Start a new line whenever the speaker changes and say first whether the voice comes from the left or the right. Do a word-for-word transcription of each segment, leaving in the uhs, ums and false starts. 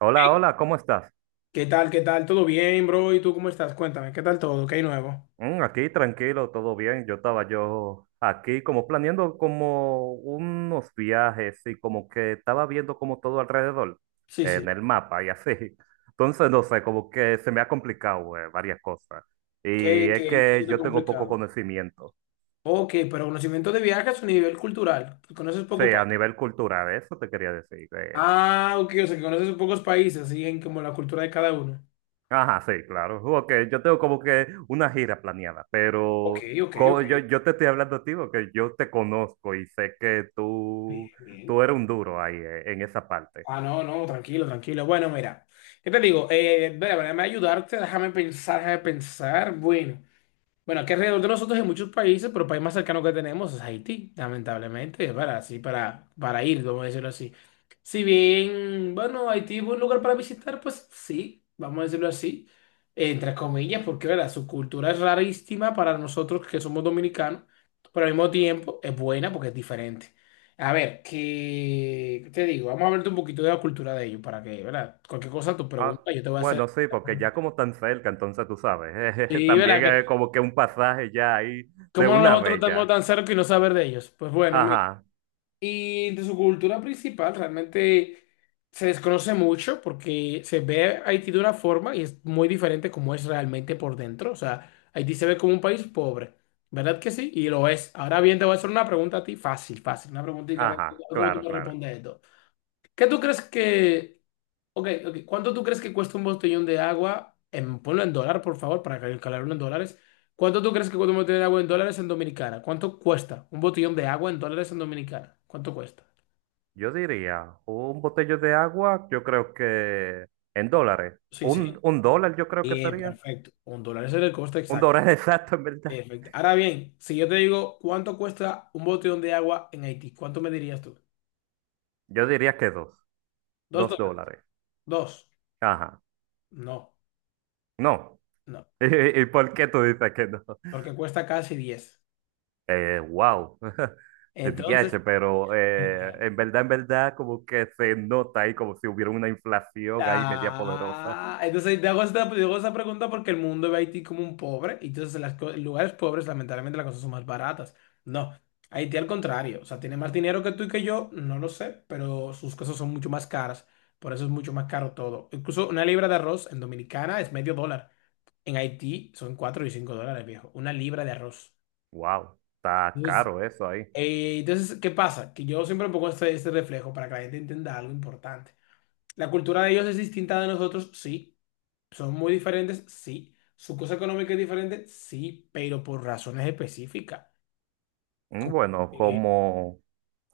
right: Hola, hola, ¿cómo estás?
left: ¿Qué tal? ¿Qué tal? ¿Todo bien, bro? ¿Y tú cómo estás? Cuéntame, ¿qué tal todo? ¿Qué hay nuevo?
right: Mm, aquí tranquilo, todo bien. Yo estaba yo aquí como planeando como unos viajes y como que estaba viendo como todo alrededor
left: Sí,
right: en
left: sí.
right: el mapa y así. Entonces, no sé, como que se me ha complicado eh, varias cosas. Y
left: ¿Qué,
right: es
left: qué, qué es
right: que
left: lo
right: yo tengo poco
left: complicado?
right: conocimiento.
left: Ok, pero conocimiento de viajes a nivel cultural. ¿Conoces pocos
right: Sí, a
left: países?
right: nivel cultural, eso te quería decir. eh,
left: Ah, ok, o sea, que conoces pocos países, y en como la cultura de cada uno.
right: Ajá, sí, claro. Porque yo tengo como que una gira planeada,
left: Ok,
right: pero
left: ok,
right: co-
left: ok.
right: yo, yo te estoy hablando a ti porque yo te conozco y sé que
left: Bien,
right: tú,
left: bien.
right: tú eres un duro ahí eh, en esa parte.
left: Ah, no, no, tranquilo, tranquilo. Bueno, mira, ¿qué te digo? Eh, mira, déjame ayudarte, déjame pensar, déjame pensar. Bueno. Bueno, aquí alrededor de nosotros hay muchos países, pero el país más cercano que tenemos es Haití, lamentablemente, es para, así, para, para ir, vamos a decirlo así. Si bien, bueno, Haití es un lugar para visitar, pues sí, vamos a decirlo así, entre comillas, porque, ¿verdad?, su cultura es rarísima para nosotros que somos dominicanos, pero al mismo tiempo es buena porque es diferente. A ver, ¿qué qué te digo? Vamos a hablarte un poquito de la cultura de ellos para que, ¿verdad? Cualquier cosa, tu
right: Ah,
left: pregunta, yo te voy a hacer.
right: bueno, sí, porque ya como tan cerca, entonces tú sabes,
left: Sí, ¿verdad?
right: también
left: Que
right: es como que un pasaje ya ahí de
left: ¿Cómo
right: una
left: nosotros
right: vez
left: estamos
right: ya.
left: tan cerca y no saber de ellos? Pues bueno, mira.
right: Ajá,
left: Y de su cultura principal realmente se desconoce mucho porque se ve a Haití de una forma y es muy diferente como es realmente por dentro. O sea, Haití se ve como un país pobre, ¿verdad que sí? Y lo es. Ahora bien, te voy a hacer una pregunta a ti, fácil, fácil, una preguntita a ver
right: ajá,
left: cómo tú
right: claro,
left: me
right: claro.
left: respondes esto. ¿Qué tú crees que Ok, ok. ¿Cuánto tú crees que cuesta un botellón de agua? En, ponlo en dólar, por favor, para calcularlo en dólares. ¿Cuánto tú crees que cuesta un botellón de agua en dólares en Dominicana? ¿Cuánto cuesta un botellón de agua en dólares en Dominicana? ¿Cuánto cuesta?
right: Yo diría, un botello de agua, yo creo que en dólares.
left: Sí,
right: Un,
left: sí.
right: un dólar yo creo que
left: Bien,
right: sería.
left: perfecto. Un dólar es el coste
right: Un
left: exacto.
right: dólar exacto, en verdad.
left: Perfecto. Ahora bien, si yo te digo cuánto cuesta un botellón de agua en Haití, ¿cuánto me dirías tú?
right: Yo diría que dos,
left: ¿Dos
right: dos
left: dólares?
right: dólares.
left: Dos.
right: Ajá.
left: No,
right: No.
left: no.
right: ¿Y por qué tú dices que no?
left: Porque cuesta casi diez.
right: Eh, wow.
left: Entonces,
right: D H, pero eh, en verdad, en verdad, como que se nota ahí como si hubiera una inflación ahí media poderosa.
left: Ah, entonces te hago esta, te hago esa pregunta porque el mundo ve a Haití como un pobre y entonces en los lugares pobres lamentablemente las cosas son más baratas. No, Haití al contrario, o sea, tiene más dinero que tú y que yo, no lo sé, pero sus cosas son mucho más caras, por eso es mucho más caro todo. Incluso una libra de arroz en Dominicana es medio dólar, en Haití son cuatro y cinco dólares, viejo, una libra de arroz.
right: Wow, está
left: Entonces,
right: caro eso ahí.
left: eh, entonces, ¿qué pasa? Que yo siempre pongo este, este reflejo para que la gente entienda algo importante. La cultura de ellos es distinta de nosotros, sí. Son muy diferentes, sí. Su cosa económica es diferente, sí, pero por razones específicas.
right: Mm,
left: Como,
right: bueno,
left: eh,
right: como,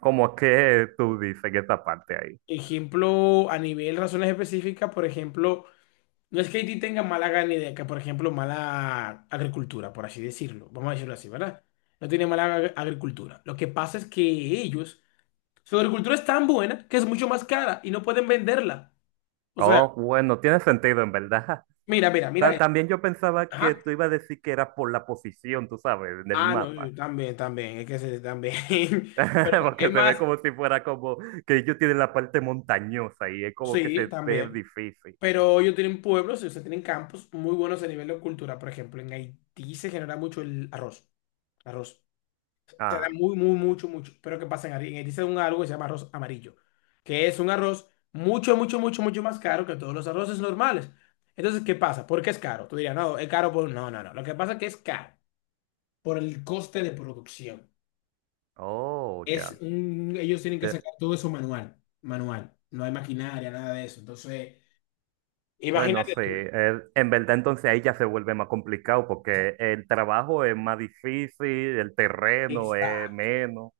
right: como que tú dices en esta parte ahí.
left: ejemplo, a nivel razones específicas, por ejemplo, no es que Haití tenga mala ganadería, por ejemplo, mala agricultura, por así decirlo. Vamos a decirlo así, ¿verdad? No tiene mala ag- agricultura. Lo que pasa es que ellos, su agricultura es tan buena que es mucho más cara y no pueden venderla. O sea,
right: Oh, bueno, tiene sentido en verdad.
left: mira, mira, mira
right: Ta-
left: esto.
right: También yo pensaba que
left: Ajá.
right: tú ibas a decir que era por la posición, tú sabes, en el
left: Ah, no,
right: mapa,
left: sí, también, también, es que sí, también. Pero es
right: porque se ve
left: más,
right: como si fuera como que ellos tienen la parte montañosa y es como que
left: sí,
right: se ve
left: también.
right: difícil.
left: Pero ellos tienen pueblos, ellos tienen campos muy buenos a nivel de cultura. Por ejemplo, en Haití se genera mucho el arroz. Arroz. Se da
right: Ah,
left: muy, muy, mucho, mucho. Pero ¿qué pasa en Haití? En Haití se da un algo que se llama arroz amarillo, que es un arroz mucho, mucho, mucho, mucho más caro que todos los arroces normales. Entonces, ¿qué pasa? ¿Por qué es caro? Tú dirías, no, es caro por... No, no, no. Lo que pasa es que es caro por el coste de producción.
right: oh,
left: Es
right: ya.
left: un- ellos tienen que
right: Te-
left: sacar todo eso manual, manual. No hay maquinaria, nada de eso. Entonces,
right: Bueno,
left: imagínate
right: sí,
left: tú.
right: eh, en verdad entonces ahí ya se vuelve más complicado porque el trabajo es más difícil, el terreno es
left: Exacto.
right: menos,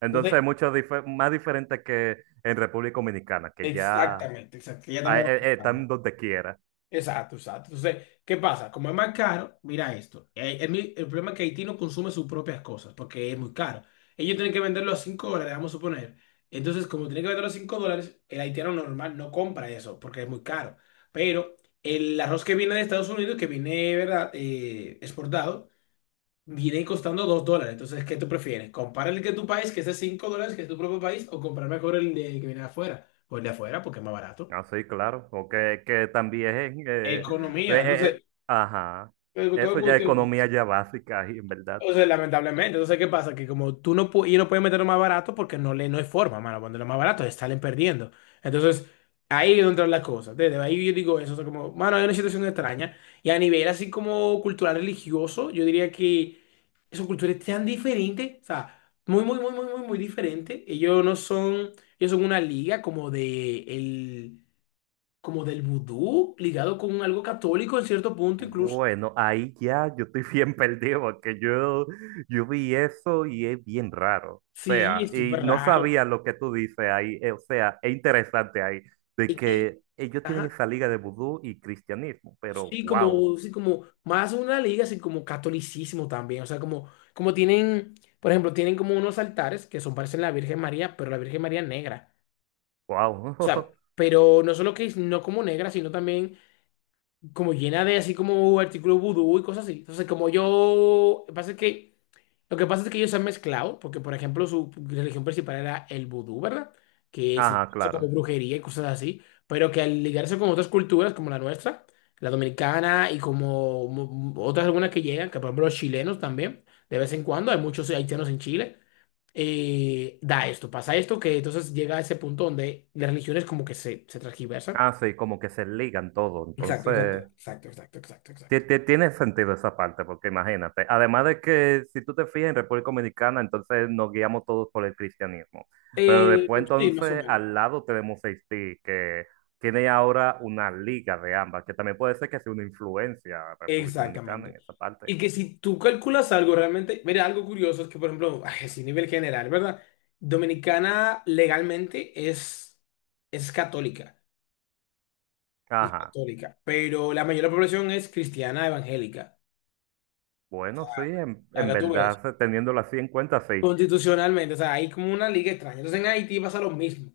right: entonces
left: Entonces,
right: es mucho dife- más diferente que en República Dominicana, que ya
left: exactamente, exacto. que Ya
right: ah,
left: estamos.
right: eh, eh, están donde quiera.
left: Exacto, exacto. Entonces, ¿qué pasa? Como es más caro, mira esto. Eh, El, mi- el problema es que Haití no consume sus propias cosas porque es muy caro. Ellos tienen que venderlo a cinco dólares, vamos a suponer. Entonces, como tienen que venderlo a cinco dólares, el haitiano normal no compra eso porque es muy caro. Pero el arroz que viene de Estados Unidos, que viene, ¿verdad?, Eh, exportado, viene costando dos dólares. Entonces, ¿qué tú prefieres? ¿Comprar el que tu país, que es de cinco dólares, que es tu propio país, o comprar mejor el de que viene de afuera? O el de afuera, porque es más barato.
right: Ah, sí, claro, porque que también, eh, eh,
left: Economía.
right: eh, eh,
left: Entonces,
right: ajá,
left: pero todo
right: eso ya es
left: cuestión.
right: economía ya básica, y en verdad.
left: Entonces lamentablemente. Entonces, ¿qué pasa? Que como tú no, pu- ellos no pueden meterlo más barato porque no, le, no hay forma, mano. Cuando lo más barato, salen perdiendo. Entonces, ahí es donde entran las cosas. Desde ahí yo digo eso. O sea, como, mano, hay una situación extraña. Y a nivel así como cultural religioso, yo diría que su cultura es tan diferente. O sea, muy, muy, muy, muy, muy, muy diferente. Ellos no son, ellos son una liga como de el, como del vudú, ligado con algo católico en cierto punto, incluso.
right: Bueno, ahí ya yo estoy bien perdido, porque yo, yo vi eso y es bien raro. O
left: Sí,
right: sea,
left: es
right: y
left: súper
right: no
left: raro.
right: sabía lo que tú dices ahí, eh, o sea, es interesante ahí, de
left: Es que,
right: que ellos tienen
left: ajá.
right: esa liga de vudú y cristianismo, pero
left: Sí,
right: wow,
left: como, sí, como más una liga, así como catolicismo también. O sea, como, como tienen, por ejemplo, tienen como unos altares que son parecen la Virgen María, pero la Virgen María negra. O sea,
right: wow.
left: pero no solo que es no como negra, sino también como llena de así como artículos vudú y cosas así. Entonces, como yo, pasa que, lo que pasa es que ellos se han mezclado, porque por ejemplo su religión principal era el vudú, ¿verdad? Que sí,
right: Ajá,
left: eso como
right: claro.
left: brujería y cosas así, pero que al ligarse con otras culturas como la nuestra, la dominicana y como mu- otras algunas que llegan, que por ejemplo los chilenos también, de vez en cuando, hay muchos haitianos en Chile, eh, da esto, pasa esto, que entonces llega a ese punto donde las religiones como que se, se transgiversan.
right: Ah, sí, como que se ligan todo,
left: Exacto, exacto,
right: entonces.
left: exacto, exacto, exacto,
right: Ti-
left: exacto.
right: ti- Tiene sentido esa parte, porque imagínate, además de que si tú te fijas en República Dominicana, entonces nos guiamos todos por el cristianismo, pero
left: Eh,
right: después
left: sí, más o
right: entonces
left: menos.
right: al lado tenemos Haití, que tiene ahora una liga de ambas, que también puede ser que sea una influencia a República Dominicana
left: Exactamente.
right: en esa parte.
left: Y que si tú calculas algo realmente, mira, algo curioso es que, por ejemplo, ay, así nivel general, ¿verdad? Dominicana legalmente es, es católica, es
right: Ajá,
left: católica, pero la mayor de la población es cristiana evangélica.
right: bueno, sí, en, en
left: Acá tú ves,
right: verdad, teniéndolo así en cuenta, sí.
left: constitucionalmente, o sea, hay como una liga extraña. Entonces en Haití pasa lo mismo.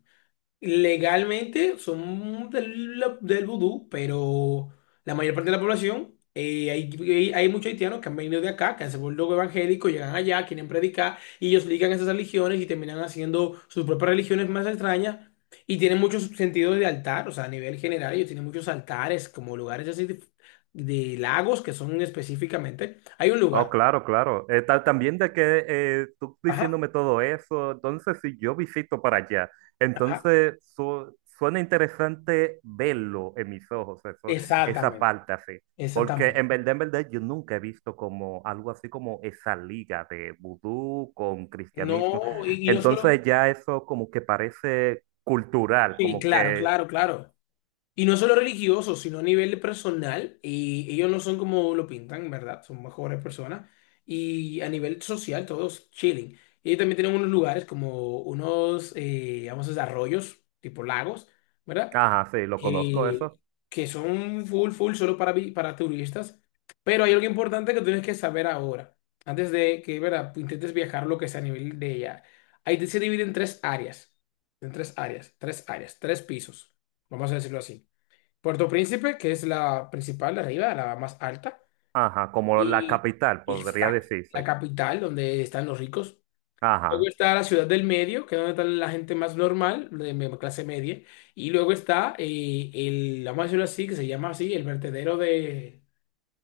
left: Legalmente son del, la- del vudú, pero la mayor parte de la población, eh, hay, hay- hay muchos haitianos que han venido de acá, que han se vuelto evangélicos, llegan allá, quieren predicar, y ellos ligan esas religiones y terminan haciendo sus propias religiones más extrañas, y tienen muchos sentidos de altar, o sea, a nivel general, ellos tienen muchos altares, como lugares así de, de lagos que son específicamente. Hay un
right: Oh,
left: lugar,
right: claro, claro. Eh, tal, también de que eh, tú
left: ajá,
right: diciéndome todo eso, entonces si yo visito para allá,
left: ajá,
right: entonces su- suena interesante verlo en mis ojos, eso, esa
left: exactamente,
right: parte así. Porque
left: exactamente.
right: en verdad, en verdad, yo nunca he visto como algo así como esa liga de vudú con cristianismo.
left: No, y, y no solo,
right: Entonces ya eso como que parece cultural,
left: sí,
right: como
left: claro,
right: que,
left: claro, claro. Y no solo religiosos sino a nivel personal. Y ellos no son como lo pintan, ¿verdad? Son mejores personas. Y a nivel social, todos chilling. Y ellos también tienen unos lugares como unos, eh, vamos a decir, arroyos, tipo lagos, ¿verdad?
right: ajá, sí, lo conozco
left: Que,
right: eso.
left: que son full, full, solo para, vi- para turistas. Pero hay algo importante que tienes que saber ahora. Antes de que, ¿verdad?, intentes viajar lo que sea a nivel de ella. Ahí se divide en tres áreas. En tres áreas, tres áreas, tres pisos. Vamos a decirlo así. Puerto Príncipe, que es la principal de arriba, la más alta,
right: Ajá, como la
left: y
right: capital, podría
left: exacto, la
right: decirse.
left: capital donde están los ricos.
right: Ajá.
left: Luego está la ciudad del medio, que es donde está la gente más normal, de me- clase media. Y luego está eh, el, vamos a decirlo así, que se llama así, el vertedero de,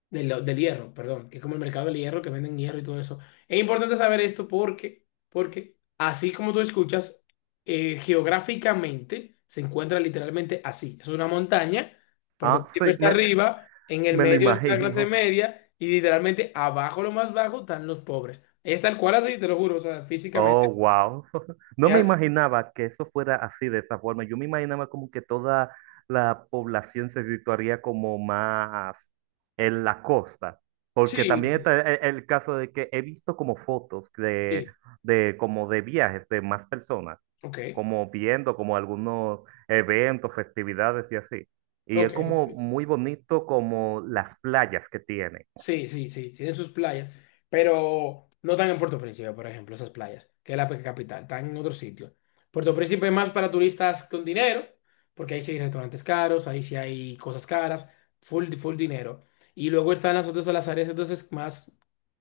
left: del, del hierro, perdón, que es como el mercado del hierro, que venden hierro y todo eso. Es importante saber esto porque, porque así como tú escuchas, eh, geográficamente se encuentra literalmente así. Es una montaña, Puerto
right: Ah, sí,
left: Príncipe está
right: me,
left: arriba, en el
right: Me lo
left: medio está la clase
right: imagino.
left: media y literalmente abajo, lo más bajo, están los pobres. Es tal cual así, te lo juro, o sea,
right: Oh,
left: físicamente
right: wow. No
left: es
right: me
left: así.
right: imaginaba que eso fuera así de esa forma. Yo me imaginaba como que toda la población se situaría como más en la costa.
left: Sí,
right: Porque también
left: sí,
right: está e- e- el, caso de que he visto como fotos de,
left: sí.
right: de como de viajes de más personas,
left: Ok,
right: como viendo como algunos eventos, festividades y así. Y es
left: ok.
right: como
left: Ok.
right: muy bonito como las playas que tiene.
left: Sí, sí, sí, tienen sus playas, pero no están en Puerto Príncipe, por ejemplo, esas playas, que es la pe- capital, están en otro sitio. Puerto Príncipe es más para turistas con dinero, porque ahí sí hay restaurantes caros, ahí sí hay cosas caras, full, full dinero. Y luego están las otras, las áreas entonces más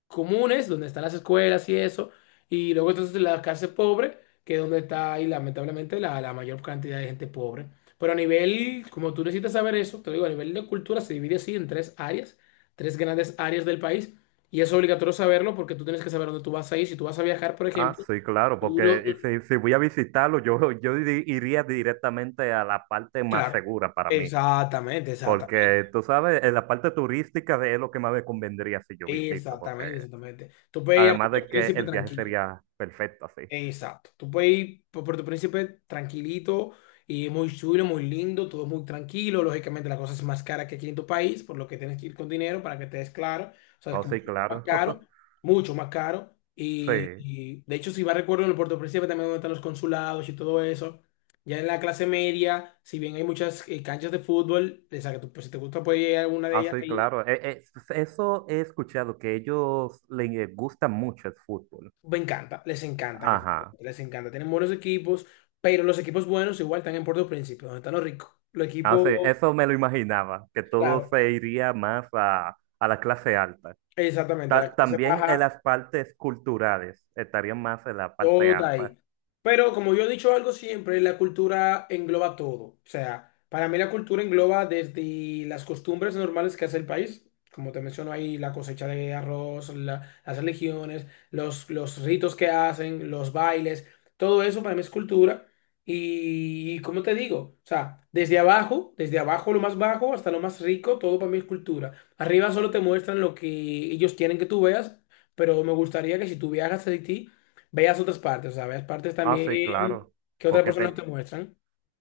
left: comunes, donde están las escuelas y eso, y luego entonces la clase pobre, que es donde está ahí lamentablemente la, la mayor cantidad de gente pobre. Pero a nivel, como tú necesitas saber eso, te digo, a nivel de cultura se divide así en tres áreas, tres grandes áreas del país, y es obligatorio saberlo porque tú tienes que saber dónde tú vas a ir. Si tú vas a viajar, por
right: Ah,
left: ejemplo,
right: sí, claro,
left: tú lo-
right: porque
left: lo-
right: si, si voy a visitarlo, yo, yo iri- iría directamente a la parte más
left: claro,
right: segura para mí,
left: exactamente, exactamente,
right: porque tú sabes, en la parte turística de- es lo que más me convendría si yo visito, porque
left: exactamente, exactamente. Tú puedes ir a
right: además
left: Puerto
right: de que
left: Príncipe
right: el viaje
left: tranquilo.
right: sería perfecto así.
left: Exacto. Tú puedes ir por Puerto Príncipe tranquilito y muy chulo, muy lindo, todo muy tranquilo. Lógicamente la cosa es más cara que aquí en tu país, por lo que tienes que ir con dinero para que te des claro. O sea, es
right: Oh,
left: como
right: sí,
left: que más
right: claro.
left: caro, mucho más caro. Y,
right: Sí,
left: y, de hecho, si vas recuerdo en el Puerto Príncipe también donde están los consulados y todo eso. Ya en la clase media, si bien hay muchas eh, canchas de fútbol, o sea, que tú, pues, si te gusta puedes ir a alguna de
right: ah,
left: ellas
right: sí,
left: ahí.
right: claro. E- e- eso he escuchado, que ellos les gusta mucho el fútbol.
left: Me encanta, les encanta, que
right: Ajá.
left: les encanta. Tienen buenos equipos, pero los equipos buenos igual están en Puerto Príncipe, donde están los ricos. Los
right: Ah,
left: equipos,
right: sí, eso me lo imaginaba, que todo
left: claro,
right: se iría más a, a la clase alta.
left: exactamente, la
right: Ta-
left: clase
right: también en
left: baja.
right: las partes culturales, estarían más en la parte
left: Todo
right: alta.
left: ahí. Pero como yo he dicho algo siempre, la cultura engloba todo. O sea, para mí la cultura engloba desde las costumbres normales que hace el país, como te menciono ahí, la cosecha de arroz, la- las religiones, los, los ritos que hacen, los bailes, todo eso para mí es cultura. Y, como te digo, o sea, desde abajo, desde abajo lo más bajo hasta lo más rico, todo para mí es cultura. Arriba solo te muestran lo que ellos quieren que tú veas, pero me gustaría que si tú viajas a Haití, veas otras partes, o sea, veas partes
right: Ah, sí,
left: también
right: claro,
left: que otras
right: porque
left: personas te
right: te-
left: muestran.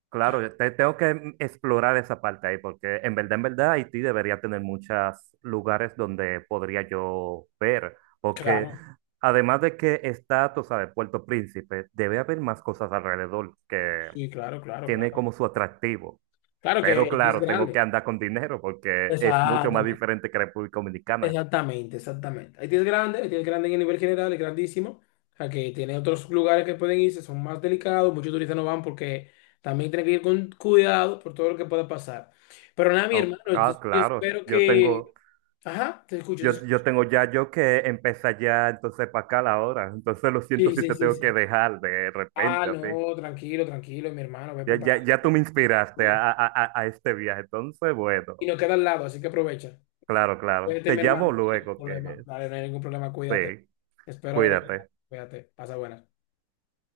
right: claro, te- tengo que mm, explorar esa parte ahí, porque en verdad, en verdad, Haití debería tener muchos lugares donde podría yo ver, porque
left: Claro,
right: además de que está, tú sabes, Puerto Príncipe, debe haber más cosas alrededor que
left: sí, claro, claro,
right: tiene
left: claro.
right: como su atractivo.
left: Claro que
right: Pero
left: Haití es
right: claro, tengo que
left: grande.
right: andar con dinero porque es mucho más
left: Exactamente,
right: diferente que República Dominicana.
left: exactamente, exactamente. Haití es grande, Haití es grande en nivel general, es grandísimo. O sea, que tiene otros lugares que pueden irse, son más delicados, muchos turistas no van porque también tienen que ir con cuidado por todo lo que pueda pasar. Pero nada, mi
right: Oh,
left: hermano,
right: ah,
left: entonces, yo
right: claro,
left: espero
right: yo
left: que...
right: tengo...
left: Ajá, te escucho, te
right: Yo, yo
left: escucho.
right: tengo ya yo que empezar ya entonces para acá la hora. Entonces lo siento
left: Sí,
right: si
left: sí,
right: te
left: sí,
right: tengo que
left: sí.
right: dejar de
left: Ah,
right: repente así.
left: no, tranquilo, tranquilo, mi hermano, ve
right: Ya, ya,
left: preparando.
right: ya tú me inspiraste a, a, a- a este viaje. Entonces,
left: Y
right: bueno,
left: nos queda al lado, así que aprovecha.
right: claro, claro.
left: Cuídate,
right: Te
left: mi
right: llamo
left: hermano. No hay ningún
right: luego que
left: problema. Dale, no hay ningún problema, cuídate.
right: sí,
left: Espero haber ayudado.
right: cuídate.
left: Cuídate. Pasa buenas.